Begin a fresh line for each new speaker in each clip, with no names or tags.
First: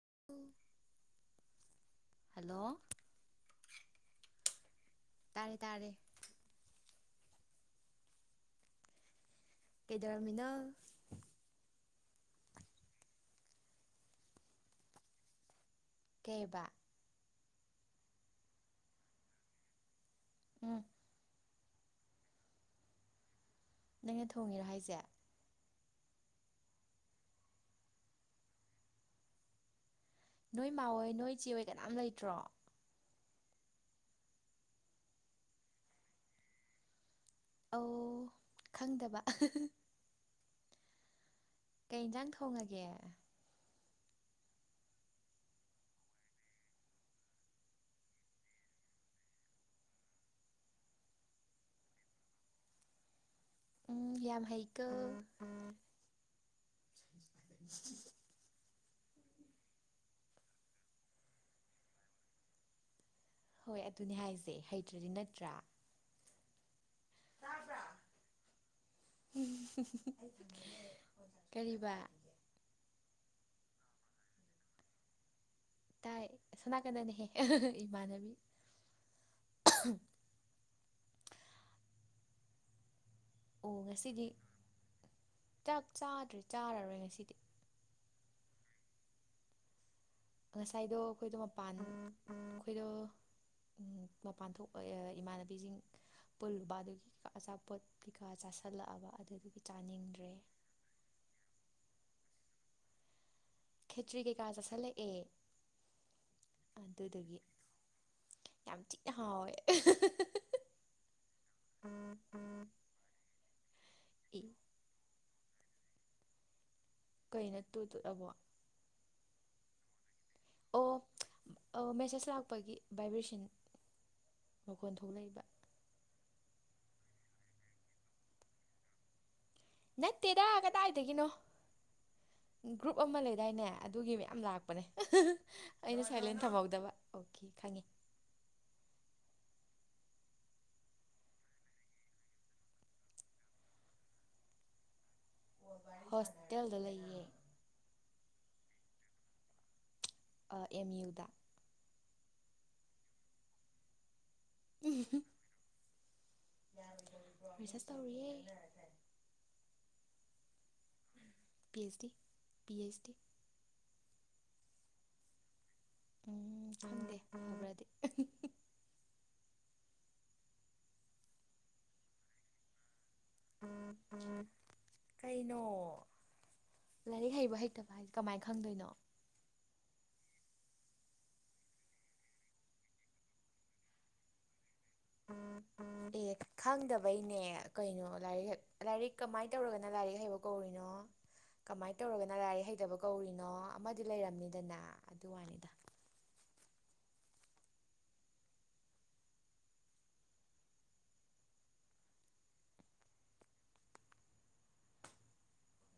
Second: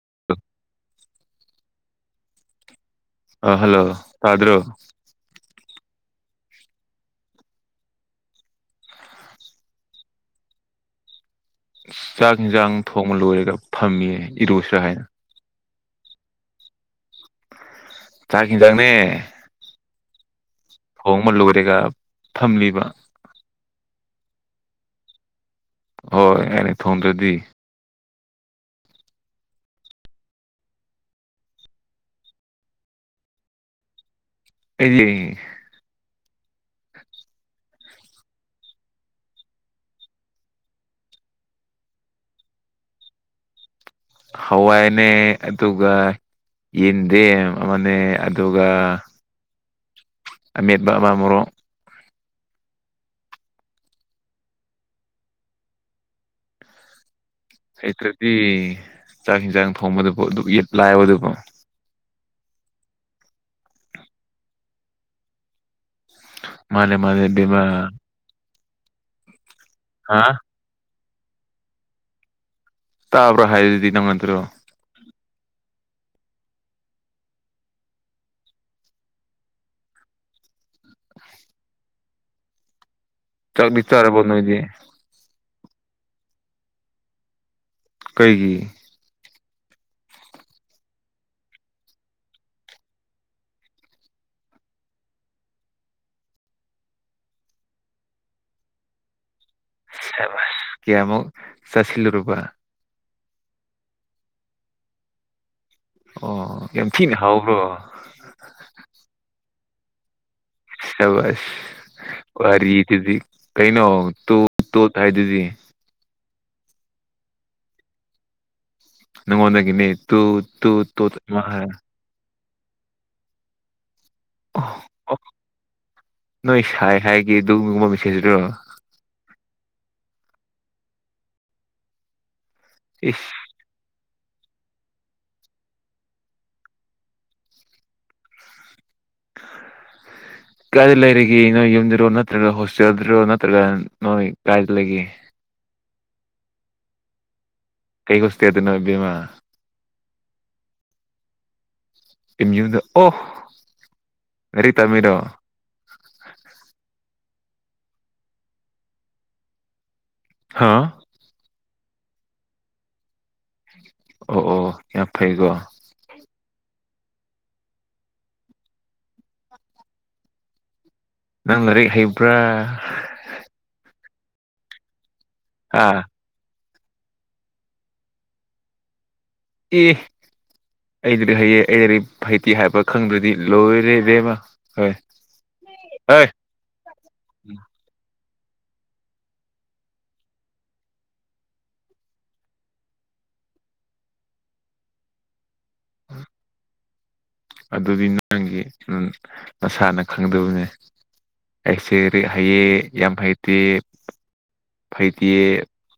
[inaudible]
hello
ꯑ hello ꯑ꯭ꯔꯣ
ꯇꯔꯦ ꯇꯔꯦ ꯀꯩꯗꯔꯃꯤꯅ
ꯆꯥꯛ ꯌꯦꯟꯁꯥꯡ ꯊꯣꯡꯕ ꯂꯣꯏꯔꯒ ꯐꯝꯃꯤꯌꯦ ꯏꯔꯣꯏꯁ ꯍꯥꯏꯅ
ꯀꯦꯕꯥ
ꯆꯀꯤ ꯇꯪꯅꯦ
ꯎꯝ
ꯊꯣꯡꯃ ꯂꯣꯏꯔꯦꯒ ꯊꯝꯂꯤꯕ
ꯅꯪꯅ ꯊꯣꯡꯉꯤꯔꯣ ꯍꯥꯏꯁꯦ
ꯍꯣꯏ ꯑꯅꯦ ꯊꯣꯡꯗ꯭ꯔꯗꯤ
ꯅꯣꯏ ꯃꯥꯑꯣꯣꯏ ꯅꯣꯏ ꯆꯦ ꯍꯣꯏ ꯀꯅꯥꯝ ꯂꯩꯇ꯭ꯔꯣ
ꯑꯦ
ꯑꯣ ꯈꯪꯗꯕ ꯀꯩ ꯏꯖꯥꯟ ꯊꯣꯡꯉꯒꯦ
ꯍꯋꯥꯏꯅꯦ ꯑꯗꯨꯒ ꯌꯦꯗꯦ ꯃꯅꯦ ꯑꯗꯨꯒ ꯃꯤꯠ ꯕꯥ ꯃꯣꯔꯣ
ꯎꯝ ꯌꯥꯝ ꯍꯩꯀ
ꯍꯩꯇ꯭ꯔꯗꯤ ꯆꯥꯛ ꯍꯟꯖꯥꯡ ꯊꯣꯡꯕꯗꯨꯕꯣ ꯑꯗꯨꯛ ꯌꯦꯠ ꯂꯥꯛꯑꯕ ꯑꯗꯨꯕꯨ
ꯍꯣꯏ ꯑꯗꯨꯅꯤ ꯍꯥꯏꯁꯦ ꯍꯩꯇ꯭ꯔꯗꯤ ꯅꯠꯇ꯭ꯔꯥ
ꯃꯥꯅꯦ ꯃꯥꯅꯦ ꯃ
ꯎꯝ
ꯍꯥꯥ
ꯀꯔꯤꯕ
ꯇꯥꯕ꯭ꯔꯥ ꯍꯥꯏꯗꯨꯗꯤ ꯅꯪꯉꯟꯗ꯭ꯔꯣ
ꯇꯥꯏ ꯁꯅꯥ ꯀꯅꯦꯅꯦꯍꯦ ꯏꯃꯥꯟꯕꯤ ꯑꯣ
ꯆꯕꯤꯆꯔꯦꯕ
ꯉꯁꯤꯗꯤ
ꯅꯣꯏꯗꯤꯦ
ꯆꯥꯛ ꯆꯥꯗ꯭ꯔꯦ ꯆꯥꯔꯔꯣꯏ ꯉꯁꯤꯗꯤ
ꯀꯩꯒꯤ
ꯉꯁꯥꯏꯗꯣ ꯑꯩꯈꯣꯏꯗꯣ ꯃꯄꯥꯟ ꯑꯩꯈꯣꯏꯗꯣ ꯃꯄꯥꯟ ꯊꯣꯛ ꯏꯃꯥꯟꯅꯕꯤꯁꯤꯡ ꯄꯨꯟꯕ ꯑꯗꯨꯒꯤ ꯑꯆꯥꯄꯣꯠ ꯀꯩꯀꯥ ꯆꯥꯥꯁꯜꯂꯛꯑꯕ ꯑꯗꯨꯗꯒꯤ
ꯁꯦꯕꯥꯁ ꯀꯌꯥꯃꯨꯛ ꯆꯥꯁꯤꯜꯂꯨꯔꯕ
ꯈꯦꯆꯔꯤ ꯀꯩ ꯀꯥꯥꯁ ꯑꯁꯦ ꯑꯦ
ꯑꯣ ꯌꯥꯝ ꯊꯤꯅ
ꯑꯗꯨꯗꯒꯤ
ꯍꯥꯎꯕ꯭ꯔꯣ
ꯌꯥꯝ ꯊꯤꯅ ꯍꯥꯎꯋꯦ
ꯁ ꯀꯔꯤꯖꯤ ꯀꯩꯅꯣ ꯇꯣ ꯇꯣ ꯍꯥꯏꯗꯨꯖꯤ
ꯀꯩꯅꯠꯇꯨ ꯇꯨꯂꯕꯣ
ꯉꯣ ꯅ ꯅ ꯇ ꯇ ꯇꯦ
ꯑꯄꯒꯤ ꯚꯥꯏꯏꯕ꯭ꯔꯦꯁꯟ ꯃꯈꯣꯟ
ꯑꯣ
ꯊꯣꯛꯂꯛꯏꯕ
ꯅꯣꯏ ꯁꯥꯏ ꯍꯥꯏꯒꯤ ꯨꯝꯒꯨꯝꯕ ꯃꯤꯁꯁꯤ꯭ꯔꯣ
ꯅꯠꯇꯦꯗ ꯀꯗꯥꯏꯗꯒꯤꯅꯣ ꯒ꯭ꯔꯨꯞ ꯑꯃ
ꯏꯁ
ꯂꯩꯗꯥꯏꯅꯦ ꯑꯗꯨꯒꯤ ꯌꯥꯝ ꯂꯥꯛꯄꯅꯦ ꯑꯩꯅ ꯁꯥꯏꯂꯦꯟ ꯊꯝꯍꯧꯗꯕ ꯑꯣꯀꯦ ꯈꯪꯉꯤ [inaudible]
ꯀꯥꯏꯗ ꯂꯩꯔꯤꯒꯦ ꯅꯣꯏ ꯌꯨꯝꯗꯔꯣ ꯅꯠꯇ꯭ꯔꯒ ꯍꯣꯁꯇꯦꯜꯗꯨꯔꯣ ꯅꯠꯇ꯭ꯔꯒ ꯅꯣꯏ ꯀꯥꯏꯗ ꯂꯩꯒꯦ
ꯍꯣꯁꯇꯦꯜꯗ ꯂꯩꯌꯦ
ꯀꯩꯒꯣꯁꯤ ꯍꯥꯏꯗꯅꯣ ꯕꯤꯃ
ꯑꯦꯝ ꯌꯨꯗ
ꯏ ꯌꯨꯝꯗ ꯑꯣ ꯔꯔꯤꯇꯥ ꯃꯤꯔꯣ
ꯄꯩꯁꯥ ꯇꯧꯔꯤꯌꯦ
ꯍꯥ
P H D P H D
ꯑꯣ ꯑꯣ ꯌꯥꯝ ꯐꯩꯀꯣ
ꯎꯝ ꯈꯗꯦ ꯃꯥꯕ꯭ꯔꯗꯤꯦ
ꯅꯪ ꯂꯥꯏꯔꯤ ꯍꯩꯕ꯭ꯔꯥ
ꯎꯝ ꯎꯝ ꯀꯩꯅꯣ
ꯑꯥ
ꯂꯥꯏꯔꯤꯛ ꯍꯩꯕ ꯍꯩꯇꯕ ꯍꯥꯏꯁꯦ ꯀꯃꯥꯏꯅ ꯈꯪꯗꯣꯏꯅꯣ
ꯑꯦ ꯑꯩꯗꯗꯤ ꯍꯩꯌꯦ ꯑꯩꯗꯗꯤ ꯍꯩꯇꯦ ꯍꯥꯏꯕ ꯈꯪꯗ꯭ꯔꯗꯤ ꯂꯣꯏꯔꯦꯕꯦꯝꯃ
ꯎꯝ ꯎꯝ ꯑꯦ ꯈꯪꯗꯕꯩꯅꯦ ꯀꯩꯅꯣ ꯂꯥꯏꯔꯤꯛ ꯍ ꯂꯥꯏꯔꯤꯛ ꯀꯃꯥꯏꯅ ꯇꯧꯔꯒꯅ ꯂꯥꯏꯔꯤꯛ ꯍꯩꯕ ꯀꯧꯔꯤꯅꯣ ꯀꯃꯥꯏꯅ ꯇꯧꯔꯒꯅ ꯂꯥꯏꯔꯤꯛ ꯍꯩꯇꯕ ꯀꯧꯔꯤꯅꯣ ꯑꯃꯗꯤ ꯂꯩꯔꯝꯅꯤꯗꯅ ꯑꯗꯨ ꯋꯥꯅꯤꯗ
ꯑ ꯑꯗꯨꯗꯤ ꯅꯪꯒꯤ ꯅꯁꯥꯅ ꯈꯪꯗꯕꯅꯦ ꯑꯩꯁꯦ ꯍꯩꯌꯦ ꯌꯥꯝ ꯍꯩꯇꯦ ꯐꯩꯇꯦ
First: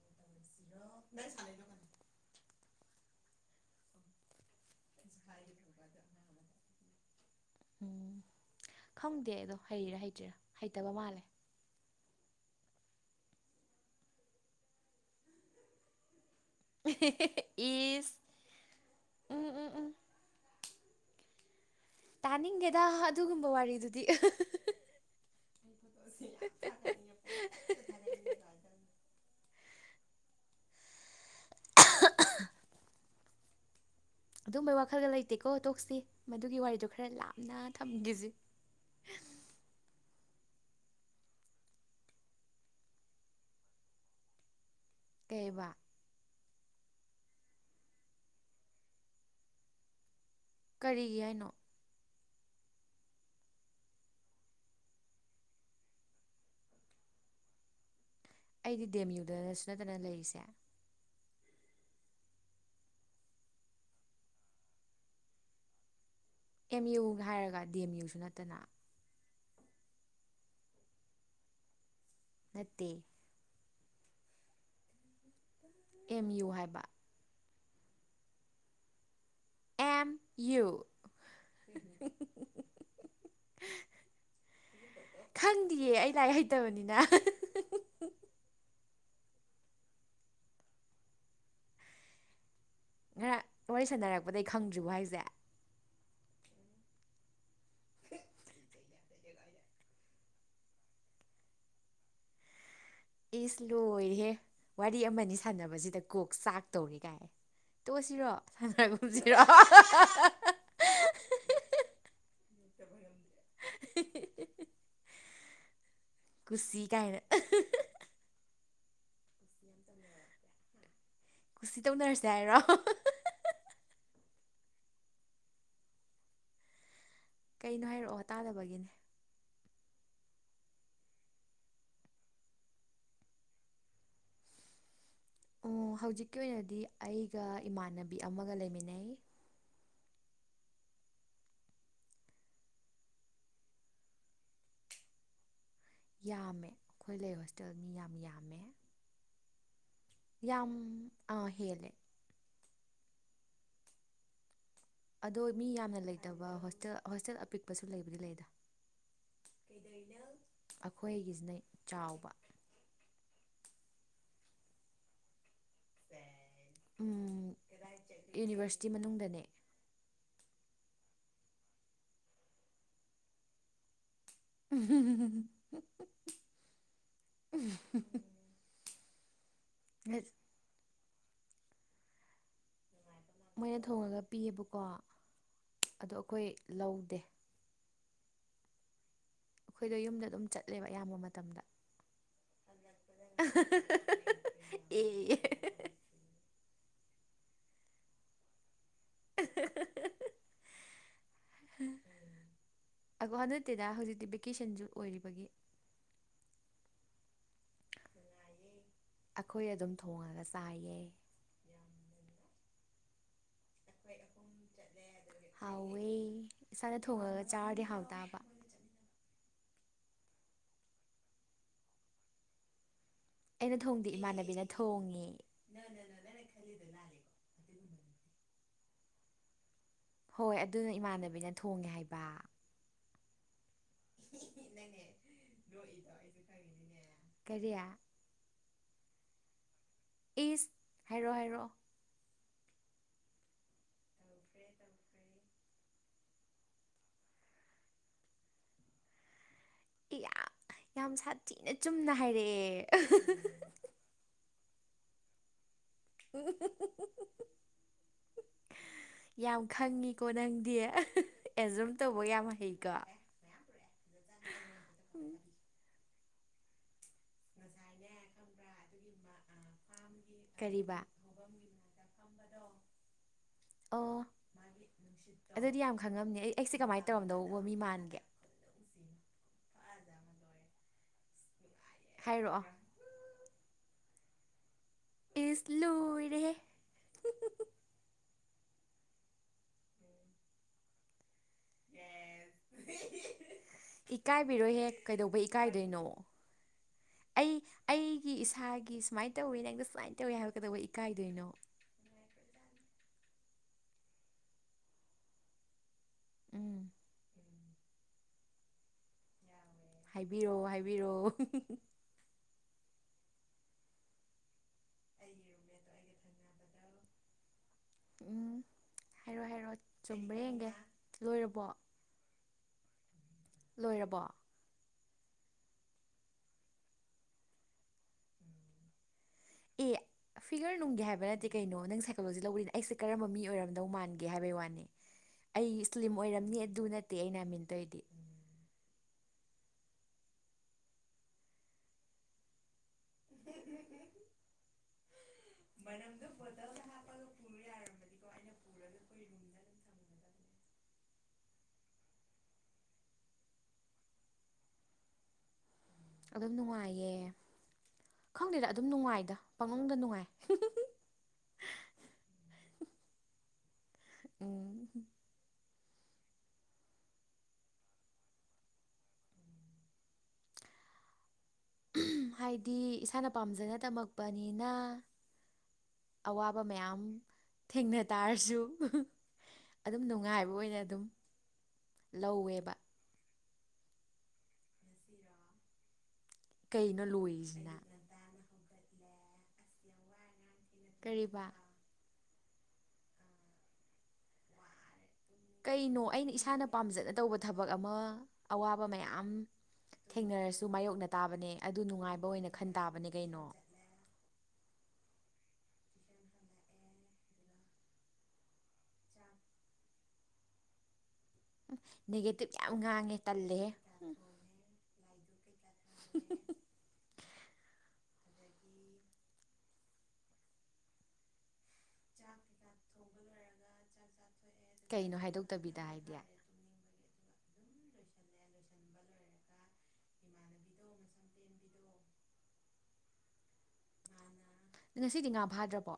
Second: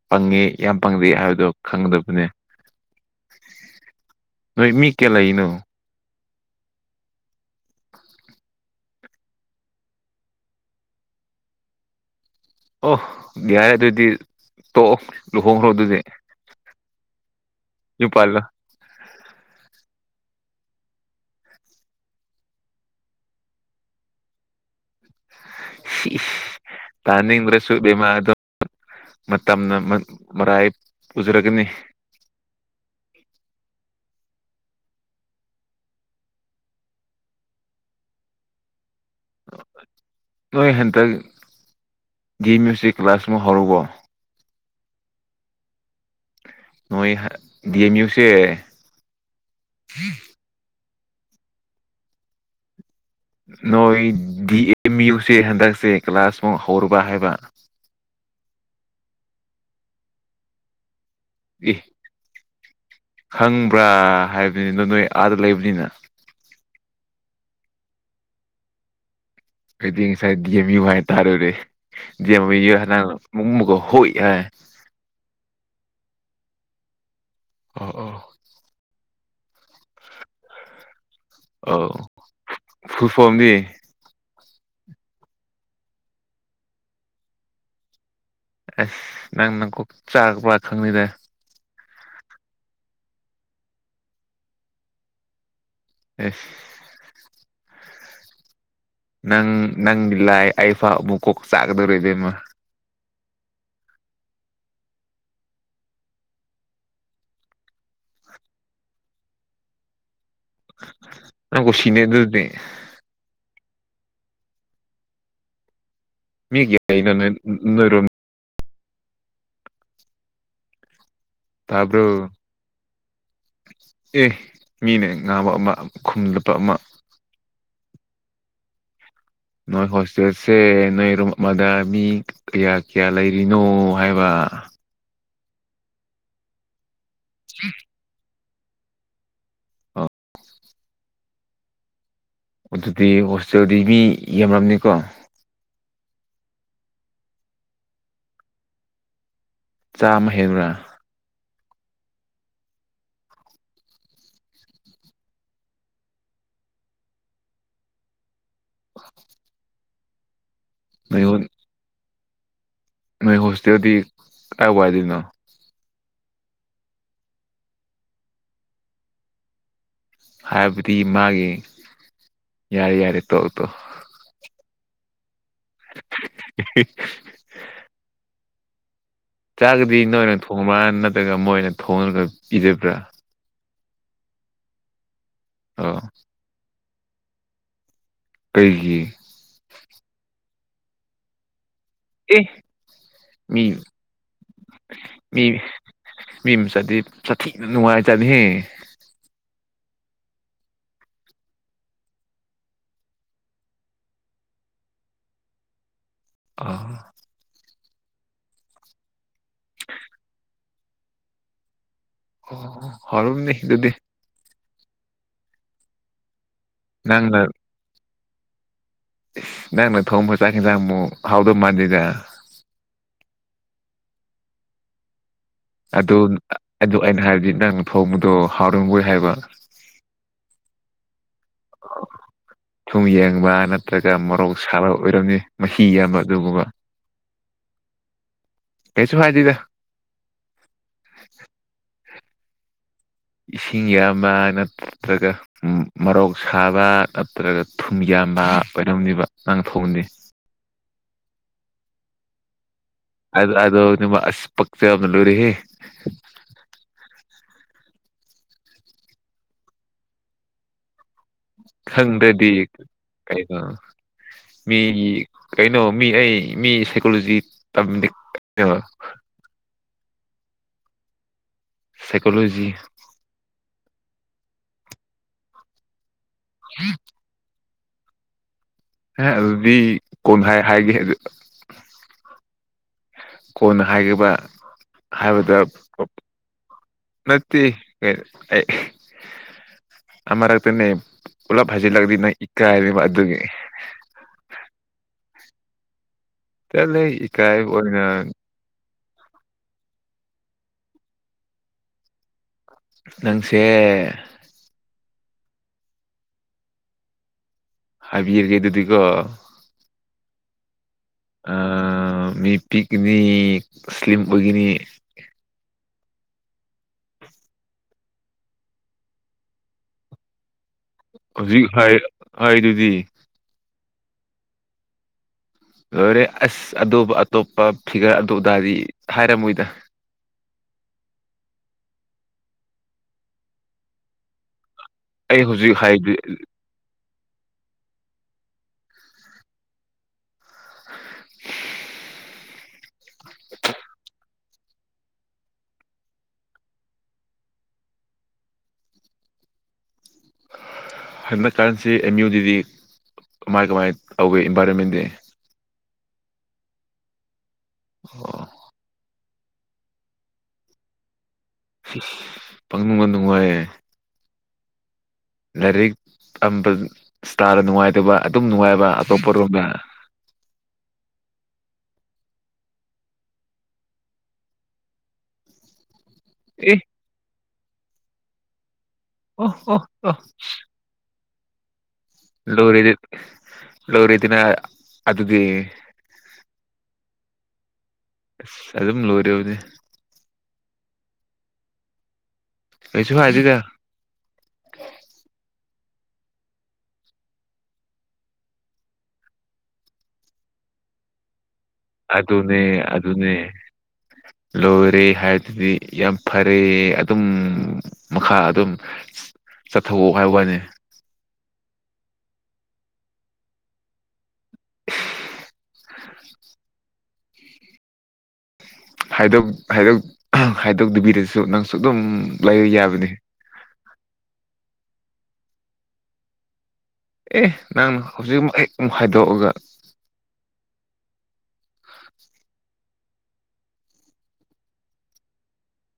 ꯄꯪꯉꯦ ꯌꯥꯝ ꯄꯪꯗꯦ ꯍꯥꯏꯕꯗꯣ ꯈꯪꯒꯗꯕꯅꯦ ꯅꯣꯏ ꯃꯤ ꯀꯌꯥ ꯂꯩꯅꯣ
ꯎꯝ ꯈꯪꯗꯦ ꯑꯗꯣ ꯍꯩꯔꯥ ꯍꯩꯇ꯭ꯔꯤꯔꯥ ꯍꯩꯇꯕ ꯃꯥꯜꯂꯦ
ꯑꯣ ꯌꯥꯔꯦ ꯑꯗꯨꯗꯤ ꯇꯣꯛꯑꯣ ꯂꯨꯍꯣꯡꯈ꯭ꯔꯣ ꯑꯗꯨꯗꯤ
ꯏ
ꯨꯄꯥꯜꯂ
ꯎꯝ ꯇꯥꯅꯤꯡꯒꯦꯗ ꯑꯗꯨꯒꯨꯝꯕ ꯋꯥꯔꯤꯗꯨꯗꯤ
ꯇꯥꯖꯗ꯭ꯔꯦꯁꯨ ꯃ ꯑꯗꯨ ꯃꯇꯝꯅ ꯃꯔꯥꯏ ꯄꯨꯖꯔꯒꯅꯤ
ꯑꯗꯨꯝꯕꯩ ꯋꯥꯈꯜꯗ ꯂꯩꯇꯦꯀꯣ ꯇꯣꯛꯁꯤ ꯃꯗꯨꯒꯤ ꯋꯥꯔꯤꯗꯣ ꯈꯔ ꯂꯥꯞꯅ ꯊꯝꯈꯤꯁꯤꯦ ꯍꯝ
ꯅꯣꯏ ꯍꯟꯗꯛ ꯒꯤ ꯃ꯭ꯌꯨꯖꯤꯛ ꯀ꯭ꯂꯥꯁ ꯑꯃ ꯍꯧꯔꯨꯕꯣ
ꯀꯦꯕꯥ
ꯅꯣꯏ ꯗꯤꯑꯦꯝ ꯌꯨꯁꯦ
ꯀꯔꯤꯒꯤ ꯍꯥꯏꯅꯣ
ꯅꯣꯏ ꯗꯤ ꯑꯦꯝ ꯌꯨꯁꯦ ꯍꯟꯗꯛꯁꯦ ꯀ꯭ꯂꯥꯁꯃꯨꯛ ꯍꯧꯔꯨꯕ ꯍꯥꯏꯕ
ꯑꯩꯗꯤ ꯗꯦꯝ ꯌꯨꯗꯅꯁꯨ ꯅꯠꯇꯅ ꯂꯩꯔꯤꯁꯦ
ꯎ ꯈꯪꯕ꯭ꯔꯥ ꯍꯥꯏꯕꯅꯤꯅ ꯅꯣꯏ ꯑꯥꯗ ꯂꯩꯕꯅꯤꯅ
ꯑꯦꯝ ꯌꯨꯅ ꯍꯥꯏꯔꯒ ꯗꯤ ꯑꯦꯝ ꯌꯨꯁꯨ ꯅꯠꯇꯅ
ꯑꯗꯨꯗꯤ ꯉꯁꯥꯏ ꯗꯤ ꯑꯦꯝ ꯌꯨ ꯍꯥꯏꯇꯥꯥꯔꯨꯔꯦ ꯗꯤ
ꯅꯠꯇꯦ
ꯑꯦꯝ ꯃꯨꯛ ꯃꯨꯀꯣ ꯍꯣꯏ ꯑꯦ
ꯑꯦꯝ ꯌꯨ ꯍꯥꯏꯕ
ꯑ ꯑ
ꯑꯦꯝ ꯌꯨ
ꯑ ꯐ ꯐꯝꯗꯤ
ꯈꯪꯗꯌꯦ ꯑꯩ ꯂꯥꯏꯔꯤꯛ ꯍꯩꯇꯕꯅꯤꯅ
ꯑꯁ ꯅꯪ ꯅꯪꯀꯨꯞ ꯆꯥꯔꯛ ꯈꯪꯉꯗꯦ
ꯉꯔꯥꯡ ꯋꯥꯔꯤ ꯁꯥꯟꯅꯔꯛꯄꯗꯒꯤꯩ ꯈꯪꯗ꯭ꯔꯤꯕ ꯍꯥꯏꯁꯦ
ꯑꯦ ꯅꯪ ꯅꯪꯂꯥꯏ ꯑꯐꯥ ꯑꯃꯨꯀꯣꯛ ꯆꯥꯒꯗꯧꯔ ꯏꯗꯦꯝꯃ
ꯑꯦꯁ ꯂꯣꯏꯔꯍꯦ ꯋꯥꯔꯤ ꯑꯃꯅꯤ ꯁꯥꯟꯅꯕꯁꯤꯗ ꯀꯣꯛ ꯆꯥꯛ ꯇꯧꯔꯤ ꯀꯥꯏ ꯇꯣꯛꯑꯁꯤꯔꯣ ꯁꯗ꯭ꯔꯒꯨꯝꯁꯤꯔꯣ
ꯑ ꯈꯨꯁꯤꯅꯦ ꯑꯗꯨꯗ ꯃꯤ
ꯀꯨꯁꯤ ꯀꯥꯏꯅ
ꯀꯅꯅ ꯅꯣꯏꯔꯣꯝ
ꯀꯨꯁꯤ
ꯇꯥꯕ꯭ꯔꯣ
ꯇꯧꯅꯔꯁꯦ ꯍꯥꯏꯔꯣ
ꯑꯦ ꯃꯤꯅ ꯉꯅꯥꯕ ꯑꯃ ꯈꯨꯝꯂꯠꯄ ꯑꯃ
ꯀꯩꯅꯣ ꯍꯥꯏꯔꯛꯑꯣ ꯇꯥꯗꯕꯒꯤꯅꯦ
ꯅꯣꯏ ꯍꯣꯁꯇꯦꯜꯁꯦ ꯅꯣꯏ ꯔꯨꯝ ꯑꯃꯗ ꯃꯤ ꯀꯌꯥ ꯀꯌꯥ ꯂꯩꯔꯤꯅꯣ ꯍꯥꯏꯕ
ꯑꯣ ꯍꯧꯖꯤꯛꯀꯤ ꯑꯣꯏꯅꯗꯤ ꯑꯩꯒ ꯏꯃꯥꯟꯅꯕꯤ ꯑꯃꯒ ꯂꯩ
ꯑꯣ ꯑꯗꯨꯗꯤ ꯍꯣꯁꯇꯦꯜꯗꯤ ꯃꯤ ꯌꯥꯝꯂꯝꯅꯤꯀꯣ
ꯌꯥꯝꯃꯦ ꯑꯩꯈꯣꯏ ꯂꯩ ꯍꯣꯁꯇꯦꯜ ꯃꯤ ꯌꯥꯝ ꯌꯥꯝꯃꯦ
ꯆꯥꯝꯃ ꯍꯦꯟꯕ꯭ꯔꯥ
ꯌꯥꯝ ꯑ ꯍꯦꯂꯦ ꯑꯗꯣ ꯃꯤ ꯌꯥꯝꯅ ꯂꯩꯇꯕ ꯍꯣꯁꯇꯦꯜ ꯍꯣꯁꯇꯦꯜ ꯑꯄꯤꯛꯄꯁꯨ ꯂꯩꯕꯗꯤ ꯂꯩꯗ
ꯅꯣꯏ
ꯑꯩꯈꯣꯏꯒꯤꯁꯤꯅ ꯆꯥꯎꯕ
ꯅꯣꯏ ꯍꯣꯁꯇꯦꯜꯗꯤ ꯀꯥꯏ ꯋꯥꯏꯗꯅꯣ
ꯎꯝ ꯌꯨꯅꯤꯚꯔꯁꯤꯇꯤ ꯃꯅꯨꯡꯗꯅꯦ
ꯍꯥꯏꯕꯗꯤ ꯃꯥꯒꯤ ꯌꯥꯔꯦ ꯌꯥꯔꯦ ꯇꯧ ꯇꯣ
[unintelligible] [inaudible]
ꯆꯥꯛꯒꯗꯤ ꯅꯣꯏꯅ ꯊꯣꯡꯉꯕ꯭ꯔꯥ ꯅꯠꯇ꯭ꯔꯒ ꯃꯣꯏ ꯑꯣꯏꯅ ꯊꯣꯡꯉꯒ ꯏꯖꯕ꯭ꯔꯥ
ꯃꯣꯏꯅ ꯊꯣꯡꯉꯒ ꯄꯤꯌꯦꯕꯀꯣ
ꯑꯣ
ꯑꯗꯣ ꯑꯩꯈꯣꯏ ꯂꯧꯗꯦ
ꯀꯩꯒꯤ
ꯑꯩꯈꯣꯏꯗ ꯌꯨꯝꯗ ꯑꯗꯨꯝ ꯆꯠꯂꯦꯕ ꯑꯌꯥꯝꯕ ꯃꯇꯝꯗ
ꯀ ꯃꯤ
ꯑꯦ
ꯃꯤ ꯃꯤ ꯁ ꯅꯨꯅꯨꯡꯉꯥꯏ ꯆꯅꯤꯍꯦ
[inaudible] ꯑꯣ ꯍꯟꯗꯛꯇꯤꯗ ꯍꯧꯖꯤꯛꯇꯤ ꯚꯦꯀꯦꯁꯟꯁꯨ ꯑꯣꯏꯔꯤꯕꯒꯤ
ꯑ
ꯑꯩꯈꯣꯏ ꯑꯗꯨꯝ ꯊꯣꯡꯉꯒ ꯆꯥꯏꯌꯦꯦ
ꯍꯔꯝꯅꯤ ꯑꯗꯨꯗꯤ
ꯍꯥꯎꯥꯎꯦ ꯁꯅ
ꯅꯪꯅ
ꯊꯉ ꯆꯥꯗ ꯍꯥꯥꯎ ꯇ
ꯅꯪꯅ ꯊꯣꯡꯕ ꯆꯈꯦꯖꯃꯣ ꯍꯥꯎꯗ ꯃꯥꯟꯖꯖ
ꯑꯩꯅ ꯊꯣꯡꯗꯤꯦ ꯏꯃꯥꯟꯅꯕꯤꯅ ꯊꯣꯡꯉꯤ
ꯑꯗꯨ ꯑꯗꯨ ꯑꯩꯅ ꯍꯥꯏꯕꯗꯤ ꯅꯪ ꯐꯣꯡꯕꯗꯣ ꯍꯥꯎꯔꯝꯃꯣꯏ ꯍꯥꯏꯕ
ꯍꯣꯏ ꯑꯗꯨꯅ ꯏꯃꯥꯟꯅꯕꯤꯅ ꯊꯣꯡꯉꯦ ꯍꯥꯏꯕ
ꯕ ꯅꯠꯇ꯭ꯔꯒ ꯃꯣꯔꯧ ꯁꯥꯕ ꯑꯣꯏꯔꯝꯅꯤ ꯃꯍꯤ ꯌꯥꯝꯕ ꯑꯗꯨꯒꯕ
ꯀꯔꯤꯌꯥ
ꯀꯩꯁꯨ ꯐꯥꯏꯗꯤꯤꯒ
ꯑꯦꯁ ꯍꯥꯏꯦꯔꯣ ꯍꯥꯏꯔꯣ
ꯏꯁꯤꯡ ꯌꯥꯝꯕ ꯅꯠꯇ꯭ꯔꯒ ꯃꯔꯣꯛ ꯁꯥꯕ ꯅꯠꯇ꯭ꯔꯒ ꯊꯨꯝ ꯌꯥꯝꯕ ꯅꯤꯕ
ꯌꯥꯝ ꯌꯥꯝ ꯁꯥꯊꯤꯅ ꯆꯨꯝꯅ ꯍꯥꯏꯔꯛꯑꯦ
ꯑꯗ ꯑꯗ ꯑꯁ ꯄꯛꯝ ꯂꯨꯔꯤ
ꯌꯥꯝ ꯈꯪꯉꯤꯀꯣ ꯅꯪꯗꯤ ꯑꯦꯖꯨꯝ ꯇꯧꯕ ꯌꯥꯝ
ꯈꯪꯗ꯭ꯔꯗꯤ
ꯍꯩꯀꯣ
ꯀꯩꯅꯣ ꯃꯤ
ꯎꯝ
ꯀꯩꯅꯣ ꯃꯤ ꯑꯩ ꯃꯤ ꯁꯥꯏꯀꯣꯂꯣꯖꯤ ꯇꯝ
ꯀꯔꯤꯕ
ꯁꯥꯏꯀꯣꯂꯣꯖꯤ
ꯑꯣ ꯑꯗꯨꯗꯤ ꯌꯥꯝ ꯈꯪꯉꯝꯅꯦ ꯑꯩ ꯑꯩꯁꯦ ꯀꯃꯥꯏꯅ ꯇꯧꯔꯝꯗꯧ ꯎ ꯃꯤ ꯃꯥꯟꯒꯦ
ꯍ ꯑꯗꯨꯗꯤ ꯀꯣꯟꯈꯥꯏ ꯍꯥꯏꯒꯦ
ꯍꯥꯏꯥꯏꯔꯛꯑꯣ
ꯀꯣꯟꯅ ꯍꯥꯏꯈꯤꯕ ꯍꯥꯏꯕ
ꯏꯁ ꯂꯣꯏꯔꯦꯍꯦ
ꯅ ꯀ ꯑꯩ ꯑꯃꯔꯛꯇꯅ ꯄꯨꯂꯞ ꯐꯖꯤꯜꯂꯛꯗꯤ ꯅꯪ ꯏꯀꯥꯏ ꯍꯥꯏꯅꯤ ꯑꯗꯨꯒꯤ
ꯀꯥꯏꯗꯩꯅꯣ
ꯆꯠ ꯂꯩ ꯏꯀꯥꯏ ꯑꯣꯏꯅ
ꯏꯁꯥꯒꯤ ꯁꯨꯃꯥꯏꯅ ꯇꯧꯋꯤ ꯅꯪꯗ ꯁꯨꯃꯥꯏꯅ ꯇꯧꯋꯤ ꯍꯥꯏꯔꯛꯀꯗꯧꯕ ꯏꯀꯥꯏꯗꯣꯏꯅꯣ
ꯅꯪꯁꯦ
ꯎꯝ
ꯍꯥꯏꯕꯤꯔꯒꯦ ꯑꯗꯨꯗꯤꯀꯣ
ꯍꯥꯏꯕꯤꯔꯛꯑꯣ ꯍꯥꯏꯕꯤꯔꯛꯑꯣ
ꯃꯤ ꯄꯤꯛꯅꯤ ꯁ꯭ꯂꯤꯝ ꯑꯣꯏꯒꯅꯤ
ꯎꯝ ꯍꯥꯏꯔꯣ ꯍꯥꯏꯔꯣ ꯆꯨꯝꯕ꯭ꯔꯦꯒꯦ
ꯍꯧꯖꯤꯛ ꯍꯥꯏ ꯍꯥꯏꯗꯨꯗꯤ
ꯂꯣꯏꯔꯕꯣ
ꯂꯣꯏꯔꯦ ꯑꯁ ꯑꯗꯨꯕꯨ ꯑꯇꯣꯞꯄ ꯐꯤꯒꯔ ꯑꯗꯨꯗꯥꯔꯗꯤ ꯍꯥꯏꯔꯝꯃꯣꯏꯗ
ꯑꯦ ꯐꯤꯒꯔ ꯅꯨꯡꯒꯦ ꯍꯥꯏꯕ ꯅꯠꯇꯦ ꯀꯩꯅꯣ ꯅꯪ ꯁꯥꯏꯀꯣꯂꯣꯖꯤ ꯂꯧꯕꯔꯤꯅꯤ ꯑꯩꯁꯦ ꯀꯔꯝꯕ ꯃꯤ ꯑꯣꯏꯔꯝꯗꯧ ꯃꯥꯟꯒꯦ ꯍꯥꯏꯕꯩ ꯋꯥꯅꯤ ꯑꯩ
ꯍꯧꯖꯤꯛ
ꯏ
ꯍꯥꯏꯗꯤ
ꯏꯁꯂꯤꯝ ꯑꯣꯏꯔꯝꯅꯤ ꯑꯗꯨ ꯅꯠꯇꯦ ꯑꯩꯩꯅꯃꯤꯟꯗꯣꯏꯗꯤ
[unintelligible]
[unintelligible] ꯃꯅꯝꯗꯣ ꯕꯣꯇꯜꯗ ꯍꯥꯞꯄꯒ ꯄꯨ ꯌꯥꯔꯃꯥꯗꯤꯀꯣ ꯑꯩꯅ ꯄꯨꯔꯒꯥ ꯑꯈꯣꯏ ꯌꯨꯝꯗ
ꯍꯟꯗꯛ ꯀꯔꯟꯁꯤ ꯑꯦꯝ ꯌꯨꯗꯗꯤ ꯀꯃꯥꯏ ꯀꯃꯥꯏ ꯇꯧꯋꯦ ꯏꯟꯚꯥꯏꯔꯣꯟꯃꯦꯟꯗꯤ
ꯑꯗꯨꯝ ꯅꯨꯡꯉꯥꯏꯌꯦ
ꯑꯣ
ꯈꯪꯗꯦꯗ ꯑꯗꯨꯝ ꯅꯨꯡꯉꯥꯏꯗ ꯄꯉꯧꯗ ꯅꯨꯡꯉꯥꯏ
ꯄꯪ ꯅꯨꯡꯕ ꯅꯨꯡꯉꯥꯏꯌꯦ
ꯎꯝ
ꯂꯥꯏꯔꯤꯛ ꯑꯃ ꯏꯁꯇꯥꯔꯗ ꯅꯨꯡꯉꯥꯏꯇꯕ ꯑꯗꯨꯝ ꯅꯨꯡꯉꯥꯏꯕ ꯑꯇꯣꯞꯄꯔꯣꯝꯗ
[unintelligible] ꯍꯥꯏꯗꯤ ꯏꯁꯥꯅ ꯄꯥꯝꯖꯅ ꯇꯝꯃꯛꯄꯅꯤꯅ ꯑꯋꯥꯕ
ꯑꯦ
ꯃꯌꯥꯝ ꯊꯦꯡꯅ ꯇꯥꯔꯁꯨ
ꯑꯣ ꯑꯣ
ꯑꯗꯨꯝ
ꯑ
ꯅꯨꯡꯉꯥꯏꯕ ꯑꯣꯏꯅ ꯑꯗꯨꯝ ꯂꯧꯋꯦꯕ
ꯂꯣꯔꯤꯗꯤ ꯂꯣꯔꯤꯗꯅ ꯑꯗꯨꯗꯤ
ꯀꯩꯅꯣ ꯂꯣꯏꯔꯤꯁꯤꯅꯦ
ꯑꯗꯨ ꯑꯗꯨꯝ ꯂꯣꯔꯤꯎꯗꯤ
ꯀꯔꯤꯕ
ꯀꯩꯁꯨꯛ ꯍꯥꯏꯗꯦꯗꯥ
ꯀꯩꯅꯣ ꯑꯩꯅ ꯏꯁꯥꯅ ꯄꯥꯝꯖꯅ ꯇꯧꯕ ꯊꯕꯛ ꯑꯃ ꯑꯋꯥꯕ ꯃꯌꯥꯝ ꯊꯦꯡꯅꯔꯁꯨ ꯃꯥꯌꯣꯛꯅ ꯇꯥꯕꯅꯦ ꯅꯨꯡꯉꯥꯏꯕ
ꯑꯗꯨ
ꯑꯣꯏꯅ
ꯑꯗꯨꯅꯦ
ꯈꯟ
ꯑꯗꯨ
ꯇꯥꯕꯅꯦ
ꯑꯗꯨꯅꯦ
ꯀꯩꯅꯣ
ꯂꯨꯔꯤ ꯍꯥꯏꯔꯗꯨꯗꯤ ꯌꯥꯝ ꯐꯔꯦ ꯑꯗꯨꯝ ꯃꯈꯥ ꯑꯗꯨꯝ ꯆꯠꯊꯑꯣ ꯍꯥꯏꯕ ꯍꯥꯏꯅꯦ
ꯅꯦꯒꯦꯇꯤꯞ ꯌꯥꯝ ꯉꯥꯡꯉꯦ ꯇꯜꯂꯦ
[inaudible] ꯍꯥꯏꯗꯣꯛꯇꯕꯤꯔꯁꯨ ꯅꯪꯁꯨ ꯑꯗꯨꯝ ꯂꯩꯕ ꯌꯥꯕꯅꯤ
ꯀꯩꯅꯣ ꯍꯥꯏꯗꯣꯛꯇꯕꯤꯗ ꯍꯥꯏꯗꯤ
ꯑꯦ ꯅꯪꯅ ꯍꯧꯖꯤꯛ ꯑꯩ ꯑꯃꯨꯛ ꯍꯥꯏꯗꯣꯛꯑꯒ [inaudible]
ꯉꯁꯤꯗꯤ ꯉꯥ ꯐꯥꯗ꯭ꯔꯕꯣ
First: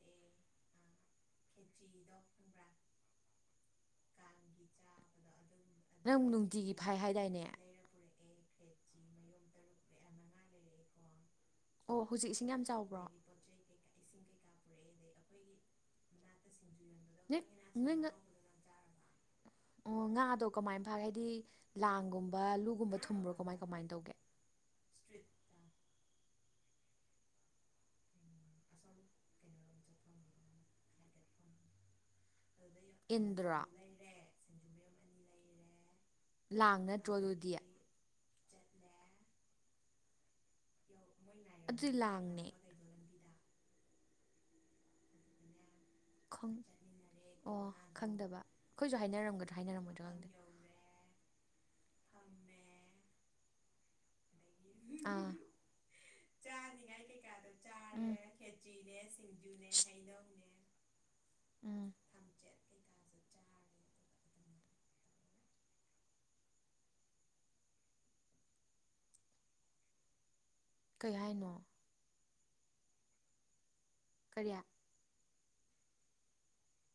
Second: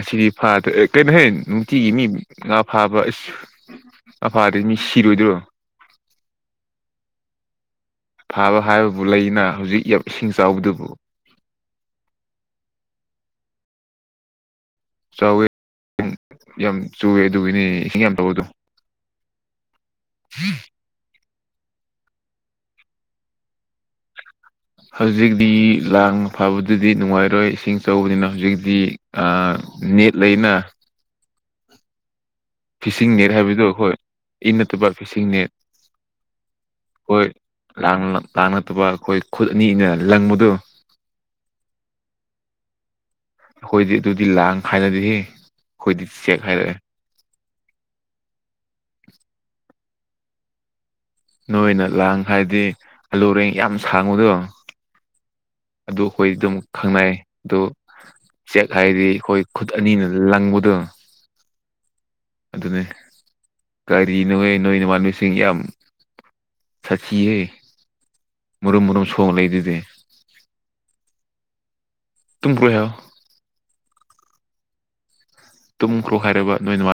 ꯑꯁꯤꯗꯤ ꯐꯥꯗ꯭ꯔꯦ ꯀꯩꯅꯣꯍꯦ ꯅꯨꯡꯇꯤꯒꯤ ꯃꯤ ꯉꯥ ꯐꯥꯕ ꯑꯁ ꯑꯐꯥꯗꯤ ꯃꯤ ꯁꯤꯔꯣꯏꯗ꯭ꯔꯣ
ꯅꯪ ꯅꯨꯡꯇꯤꯒꯤ ꯐꯥꯏ ꯍꯥꯏꯗꯥꯏꯅꯦ
ꯐꯥꯕ ꯍꯥꯏꯕꯕꯨ ꯂꯩꯅ ꯍꯧꯖꯤꯛ ꯏꯁꯤꯡ ꯆꯥꯎꯕꯗꯨꯕꯨ
ꯑꯣ ꯍꯧꯖꯤꯛ ꯏꯁꯤꯡ ꯌꯥꯝ ꯆꯥꯎꯕ꯭ꯔꯣ
ꯆꯥꯎꯋꯦ ꯌꯥꯝ ꯆꯨꯋꯦ ꯑꯗꯨꯒꯤꯅꯤ
ꯅꯣꯏ
ꯏꯁꯤꯡ
ꯅꯣꯏ
ꯌꯥꯝ ꯇꯧꯕꯗꯣ
ꯑꯣ ꯉꯥꯗꯣ ꯀꯃꯥꯏ ꯐꯒꯦ ꯍꯥꯏꯗꯤ ꯂꯥꯡꯒꯨꯝꯕ ꯑꯂꯨꯒꯨꯝꯕ ꯊꯨꯝꯕ꯭ꯔꯣ ꯀꯃꯥꯏ ꯀꯃꯥꯏ ꯇꯧꯒꯦ
ꯍꯧꯖꯤꯛꯇꯤ ꯂꯥꯡ ꯐꯕꯗꯨꯗꯤ ꯅꯨꯡꯉꯥꯏꯔꯣꯏ ꯏꯁꯤꯡꯆꯧꯕꯅꯤꯅ ꯍꯧꯖꯤꯛꯇꯤ ꯅꯦꯠ ꯂꯩꯅ ꯐꯤꯁꯤꯡ ꯅꯦꯠ
ꯏꯟꯗ꯭ꯔꯣ
ꯍꯥꯏꯕꯗꯨꯣ ꯑꯩꯈꯣꯏ ꯏ ꯅꯠꯇꯕ ꯐꯤꯁꯤꯡ ꯅꯦꯠ
ꯂꯥꯡ ꯅꯠꯇ꯭ꯔꯣ ꯑꯗꯨꯗꯤ
ꯂꯥꯛ ꯅꯠꯇꯕ ꯑꯩꯈꯣꯏ ꯈꯨꯠ ꯑꯅꯤꯅ ꯂꯪꯕꯗꯨ
ꯑꯗꯨꯗꯤ ꯂꯥꯡꯅꯦ
ꯑꯩꯈꯣꯏꯗꯤ ꯑꯗꯨꯗꯤ ꯂꯥꯡ ꯈꯥꯏꯔꯗꯤꯍ ꯑꯩꯈꯣꯏꯗꯤ ꯆꯦꯛ
ꯈꯪ
ꯈꯥꯏꯔꯛꯑꯦ
ꯑꯣ ꯈꯪꯗꯕ ꯑꯩꯈꯣꯏꯁꯨ ꯍꯥꯏꯅꯔꯝꯒꯗ꯭ꯔꯥ ꯍꯥꯏꯅꯔꯝꯃꯣꯏꯗ꯭ꯔꯣ ꯈꯪꯗꯦ
ꯅꯣꯏꯅ ꯂꯥꯡ ꯍꯥꯏꯗꯤ ꯑꯂꯣꯔꯦꯡ ꯌꯥꯝ ꯁꯥꯡꯕꯨꯗꯣ
ꯑꯥ
ꯑꯗꯨ ꯑꯩꯈꯣꯏ ꯑꯗꯨꯝ
ꯆꯥꯅꯤꯡꯉꯥꯏ
ꯈꯪꯅꯩ
ꯀꯩꯀꯥꯗꯣ
ꯑꯣ
ꯆꯥꯔꯦ
ꯆꯦꯛ
ꯈꯦꯆ꯭ꯔꯤꯅꯦ
ꯍꯥꯏꯗꯤ ꯑꯩꯈꯣꯏ ꯈꯨꯠ
ꯁꯤꯡꯖꯨꯅꯦ
ꯑꯅꯤꯅ
ꯍꯩꯅꯧꯅꯦ
ꯂꯪꯕꯗ
ꯎꯝ
ꯑꯗꯨꯅꯦ ꯀꯔꯤ ꯅꯣꯏ ꯅꯣꯏ ꯏꯃꯥꯟꯅꯨꯁꯤꯡ ꯌꯥꯝ ꯆꯆꯤꯌꯦ ꯃꯨꯔꯨꯝ ꯃꯔꯨꯝ ꯁꯣꯡ ꯂꯩꯗꯨꯗꯤ
ꯀꯩ ꯍꯥꯏꯅꯣ
ꯇꯨꯡꯀꯨ ꯍꯥꯏꯣ
ꯀꯔꯤꯌꯥ
ꯇꯨꯝꯈ꯭ꯔꯣ ꯍꯥꯏꯔꯕ ꯅꯣꯏ